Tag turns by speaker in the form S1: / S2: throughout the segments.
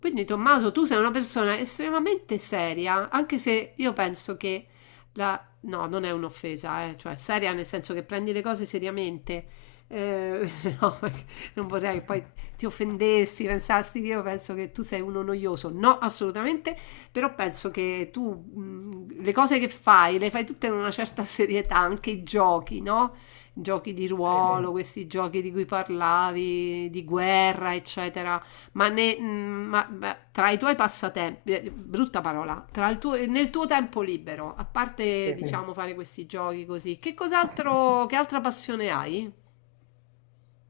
S1: Quindi Tommaso, tu sei una persona estremamente seria, anche se io penso che No, non è un'offesa, cioè seria nel senso che prendi le cose seriamente. Eh, no, perché non vorrei che poi ti offendessi, pensassi che io penso che tu sei uno noioso. No, assolutamente, però penso che tu le cose che fai le fai tutte con una certa serietà, anche i giochi, no? Giochi di
S2: Sì,
S1: ruolo, questi giochi di cui parlavi, di guerra, eccetera, ma, ma tra i tuoi passatempi, brutta parola, nel tuo tempo libero, a parte,
S2: sì.
S1: sì, diciamo fare questi giochi così, che cos'altro, che altra passione hai?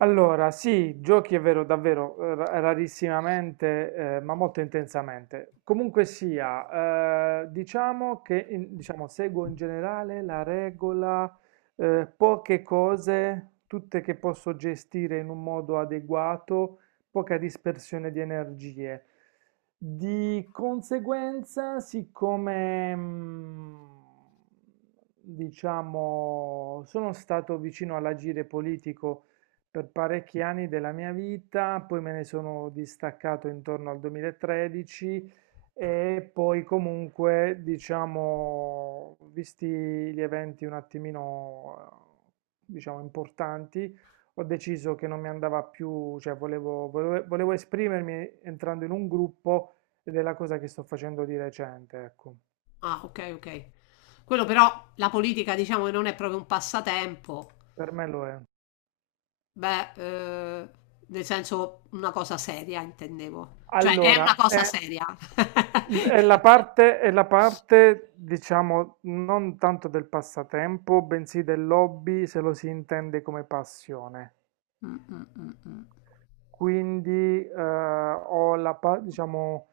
S2: Allora, sì, giochi è vero, davvero, rarissimamente, ma molto intensamente. Comunque sia, diciamo che diciamo, seguo in generale la regola, poche cose, tutte che posso gestire in un modo adeguato, poca dispersione di energie. Di conseguenza, siccome, diciamo, sono stato vicino all'agire politico, per parecchi anni della mia vita, poi me ne sono distaccato intorno al 2013. E poi comunque, diciamo, visti gli eventi un attimino, eh, diciamo, importanti, ho deciso che non mi andava più, cioè volevo esprimermi entrando in un gruppo, ed è la cosa che sto facendo di recente, ecco.
S1: Ah, ok, ok. Quello però, la politica diciamo che non è proprio un passatempo,
S2: Per me lo è.
S1: beh, nel senso una cosa seria intendevo, cioè è una
S2: Allora,
S1: cosa
S2: è,
S1: seria.
S2: è la parte, è la parte, diciamo, non tanto del passatempo, bensì dell'hobby, se lo si intende come passione.
S1: Mm, mm, mm, mm.
S2: Quindi diciamo,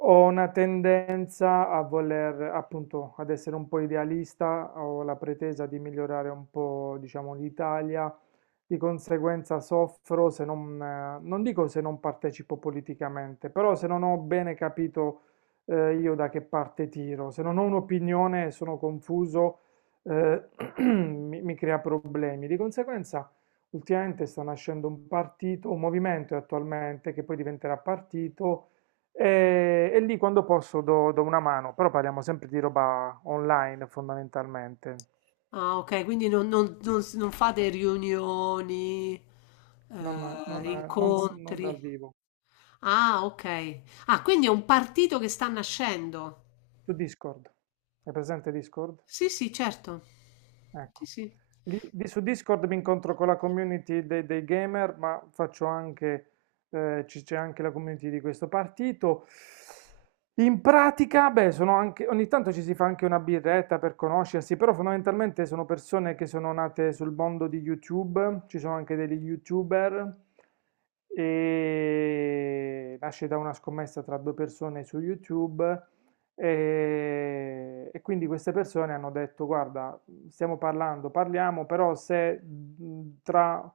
S2: ho una tendenza a voler, appunto, ad essere un po' idealista, ho la pretesa di migliorare un po', diciamo, l'Italia. Di conseguenza soffro se non, non dico se non partecipo politicamente, però se non ho bene capito io da che parte tiro, se non ho un'opinione e sono confuso, eh, mi crea problemi. Di conseguenza. Ultimamente sta nascendo un partito, un movimento attualmente che poi diventerà partito, e lì quando posso do una mano, però parliamo sempre di roba online fondamentalmente,
S1: Ah, ok, quindi non fate riunioni,
S2: non, non, non dal
S1: incontri.
S2: vivo.
S1: Ah, ok. Ah, quindi è un partito che sta nascendo.
S2: Su Discord, è presente Discord?
S1: Sì, sì, certo. Sì,
S2: Ecco.
S1: sì.
S2: Lì su Discord mi incontro con la community dei gamer, ma faccio anche, c'è anche la community di questo partito. In pratica, beh, sono anche, ogni tanto ci si fa anche una birretta per conoscersi, però fondamentalmente sono persone che sono nate sul mondo di YouTube, ci sono anche degli YouTuber, e nasce da una scommessa tra due persone su YouTube. E quindi queste persone hanno detto: "Guarda, stiamo parlando, parliamo, però se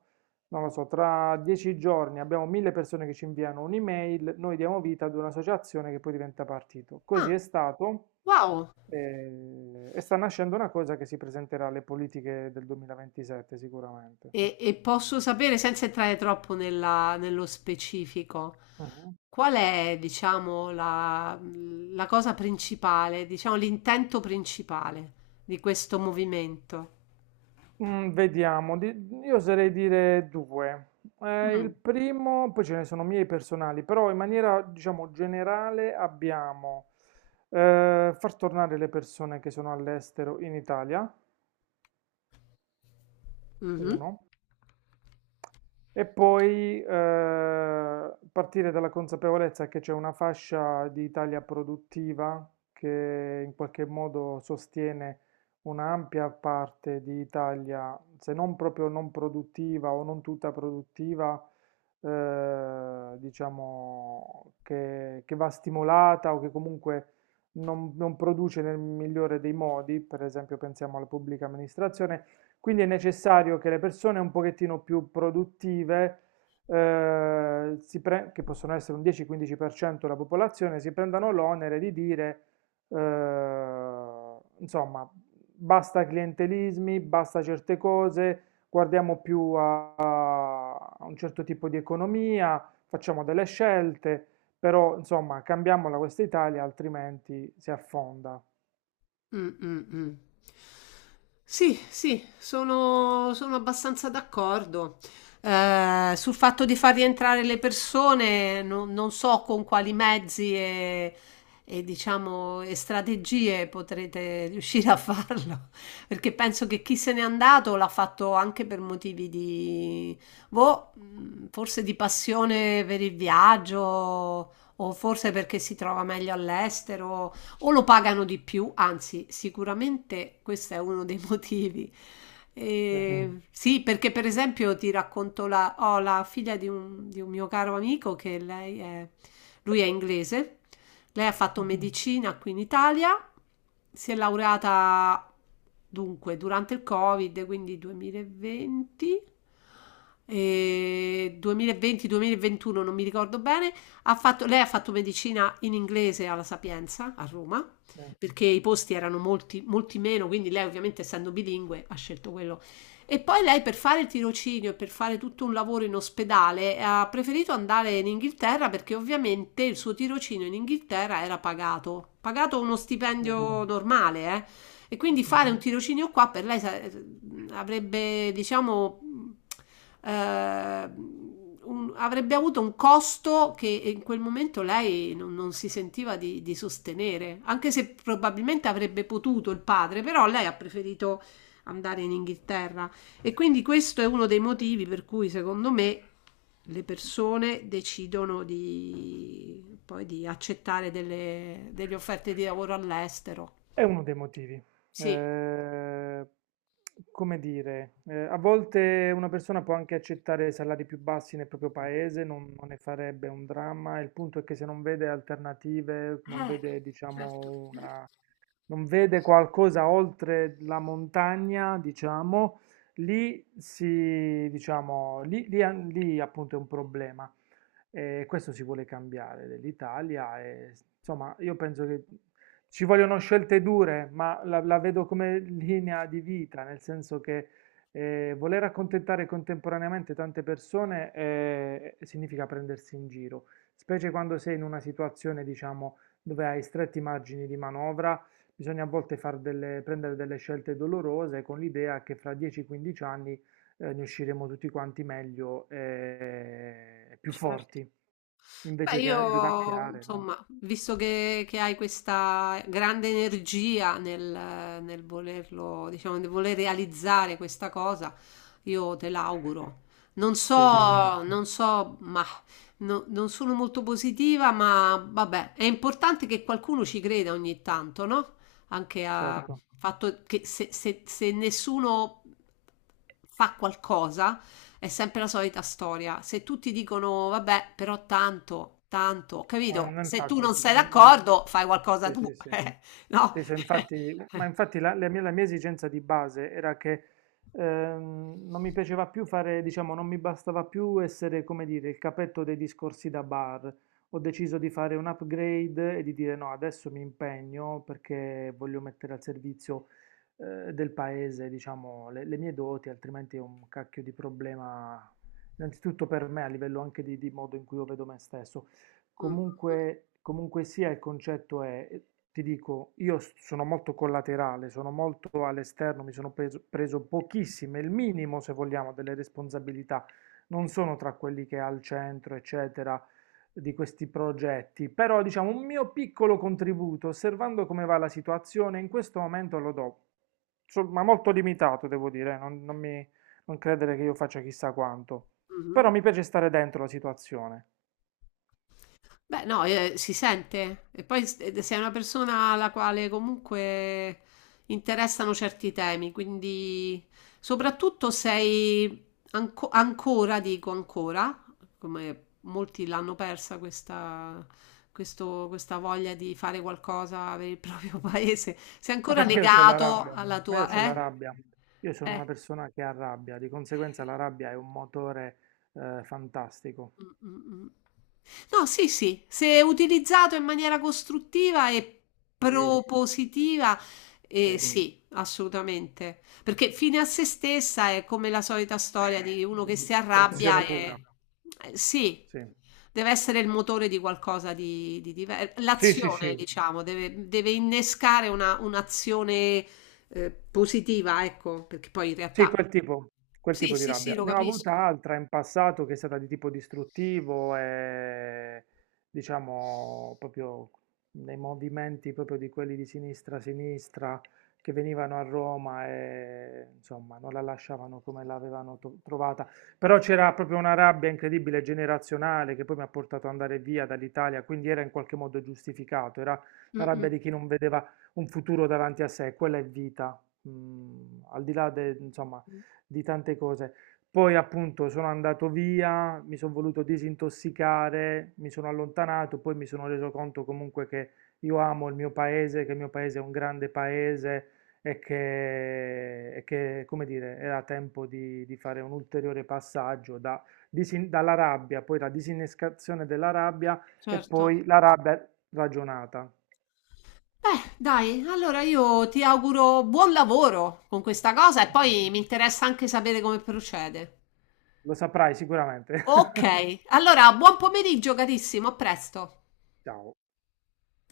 S2: non lo so, tra 10 giorni abbiamo mille persone che ci inviano un'email, noi diamo vita ad un'associazione che poi diventa partito."
S1: Ah,
S2: Così è stato,
S1: wow.
S2: e sta nascendo una cosa che si presenterà alle politiche del 2027 sicuramente.
S1: E posso sapere, senza entrare nello specifico,
S2: Mhm.
S1: qual è, diciamo, la, la cosa principale, diciamo, l'intento principale di questo movimento?
S2: Vediamo, io oserei dire due. Il
S1: Mm.
S2: primo, poi ce ne sono miei personali, però in maniera, diciamo, generale abbiamo far tornare le persone che sono all'estero in Italia,
S1: Mhm.
S2: uno. E poi partire dalla consapevolezza che c'è una fascia di Italia produttiva che in qualche modo sostiene un'ampia parte di Italia, se non proprio non produttiva o non tutta produttiva, diciamo che va stimolata o che comunque non produce nel migliore dei modi, per esempio pensiamo alla pubblica amministrazione. Quindi è necessario che le persone un pochettino più produttive, che possono essere un 10-15% della popolazione, si prendano l'onere di dire, insomma, basta clientelismi, basta certe cose, guardiamo più a un certo tipo di economia, facciamo delle scelte, però, insomma, cambiamola questa Italia, altrimenti si affonda.
S1: Mm, mm, mm. Sì, sì, sono abbastanza d'accordo. Sul fatto di far rientrare le persone, non so con quali mezzi e, diciamo, e strategie potrete riuscire a farlo, perché penso che chi se n'è andato l'ha fatto anche per motivi di, boh, forse di passione per il viaggio, o forse perché si trova meglio all'estero o lo pagano di più, anzi, sicuramente questo è uno dei motivi. E,
S2: Sì,
S1: mm, sì, perché per esempio ti racconto ho la figlia di di un mio caro amico che lei è, lui è inglese, lei ha fatto, mm,
S2: sì,
S1: medicina qui in Italia, si è laureata dunque durante il Covid, quindi 2020 e 2020-2021, non mi ricordo bene. Lei ha fatto medicina in inglese alla Sapienza a Roma
S2: sì,
S1: perché i posti erano molti, molti meno, quindi lei ovviamente essendo bilingue ha scelto quello. E poi lei per fare il tirocinio e per fare tutto un lavoro in ospedale ha preferito andare in Inghilterra perché ovviamente il suo tirocinio in Inghilterra era pagato, pagato uno
S2: sì.
S1: stipendio normale, eh. E quindi
S2: Mhm.
S1: fare un tirocinio qua per lei avrebbe, diciamo, eh, avrebbe avuto un costo che in quel momento lei non si sentiva di sostenere, anche se probabilmente avrebbe potuto il padre, però lei ha preferito andare in Inghilterra. E quindi questo è uno dei motivi per cui, secondo me, le persone decidono di, poi di accettare delle, delle offerte di lavoro all'estero.
S2: È uno dei motivi.
S1: Sì.
S2: Come dire, a volte una persona può anche accettare salari più bassi nel proprio paese, non ne farebbe un dramma. Il punto è che se non vede alternative, non
S1: Eh,
S2: vede,
S1: certo.
S2: diciamo, non vede qualcosa oltre la montagna, diciamo, lì si, diciamo, lì appunto è un problema. E questo si vuole cambiare dell'Italia. Insomma, io penso che ci vogliono scelte dure, ma la vedo come linea di vita, nel senso che voler accontentare contemporaneamente tante persone significa prendersi in giro, specie quando sei in una situazione, diciamo, dove hai stretti margini di manovra. Bisogna a volte prendere delle scelte dolorose con l'idea che fra 10-15 anni ne usciremo tutti quanti meglio e più forti,
S1: Beh,
S2: invece che
S1: io,
S2: vivacchiare, no?
S1: insomma, visto che hai questa grande energia nel, nel volerlo, diciamo, nel voler realizzare questa cosa, io te l'auguro.
S2: Ti ringrazio,
S1: Non so, ma non sono molto positiva, ma vabbè, è importante che qualcuno ci creda ogni tanto, no? Anche a
S2: certo.
S1: fatto che se, se nessuno fa qualcosa. È sempre la solita storia. Se tutti dicono, vabbè, però tanto,
S2: Ma
S1: capito? Se tu
S2: infatti,
S1: non sei d'accordo, fai qualcosa
S2: sì,
S1: tu,
S2: sì, sì.
S1: eh, no?
S2: Sì, so, infatti, ma infatti la mia esigenza di base era che non mi piaceva più fare, diciamo, non mi bastava più essere, come dire, il capetto dei discorsi da bar. Ho deciso di fare un upgrade e di dire no, adesso mi impegno perché voglio mettere al servizio del paese, diciamo, le mie doti, altrimenti è un cacchio di problema, innanzitutto per me, a livello anche di modo in cui io vedo me stesso.
S1: Mm,
S2: Comunque, comunque sia, il concetto è, ti dico, io sono molto collaterale, sono molto all'esterno, mi sono preso pochissime, il minimo, se vogliamo, delle responsabilità. Non sono tra quelli che è al centro, eccetera, di questi progetti, però diciamo un mio piccolo contributo, osservando come va la situazione, in questo momento lo do. Ma molto limitato, devo dire, non credere che io faccia chissà quanto. Però
S1: mhm.
S2: mi piace stare dentro la situazione.
S1: Beh, no, si sente. E poi sei una persona alla quale comunque interessano certi temi, quindi soprattutto sei ancora, dico ancora, come molti l'hanno persa questa, questa voglia di fare qualcosa per il proprio paese, sei
S2: Ma
S1: ancora
S2: perché io ho la
S1: legato
S2: rabbia?
S1: alla
S2: Ma io
S1: tua...
S2: ho la
S1: Eh?
S2: rabbia. Io sono una
S1: Eh.
S2: persona che ha rabbia, di conseguenza la rabbia è un motore fantastico.
S1: Mh, mh, mh. No, sì, sì, se utilizzato in maniera costruttiva e
S2: Sì,
S1: propositiva,
S2: sì.
S1: sì, assolutamente. Perché fine a se stessa è come la solita storia di uno che si arrabbia
S2: Distruzione pura.
S1: e sì,
S2: Sì,
S1: deve essere il motore di qualcosa di diverso.
S2: sì, sì,
S1: L'azione,
S2: sì.
S1: diciamo, deve innescare un'azione positiva, ecco, perché poi in
S2: Sì,
S1: realtà
S2: quel tipo, quel
S1: sì,
S2: tipo di
S1: sì, sì,
S2: rabbia.
S1: lo
S2: Ne ho avuta
S1: capisco.
S2: altra in passato che è stata di tipo distruttivo, e diciamo proprio nei movimenti proprio di quelli di sinistra a sinistra che venivano a Roma e insomma non la lasciavano come l'avevano trovata. Però c'era proprio una rabbia incredibile generazionale che poi mi ha portato ad andare via dall'Italia, quindi era in qualche modo giustificato, era
S1: Mm,
S2: la rabbia
S1: mm,
S2: di chi non vedeva un futuro davanti a sé, quella è vita, al di là de insomma,
S1: mm,
S2: di tante cose. Poi appunto sono andato via, mi sono voluto disintossicare, mi sono allontanato, poi mi sono reso conto comunque che io amo il mio paese, che il mio paese è un grande paese, e che, come dire, era tempo di fare un ulteriore passaggio da dalla rabbia, poi la disinnescazione della rabbia e
S1: certo.
S2: poi la rabbia ragionata.
S1: Beh, dai, allora io ti auguro buon lavoro con questa cosa e poi mi interessa anche sapere come procede.
S2: Lo saprai sicuramente.
S1: Ok, allora buon pomeriggio carissimo, a presto.
S2: Ciao.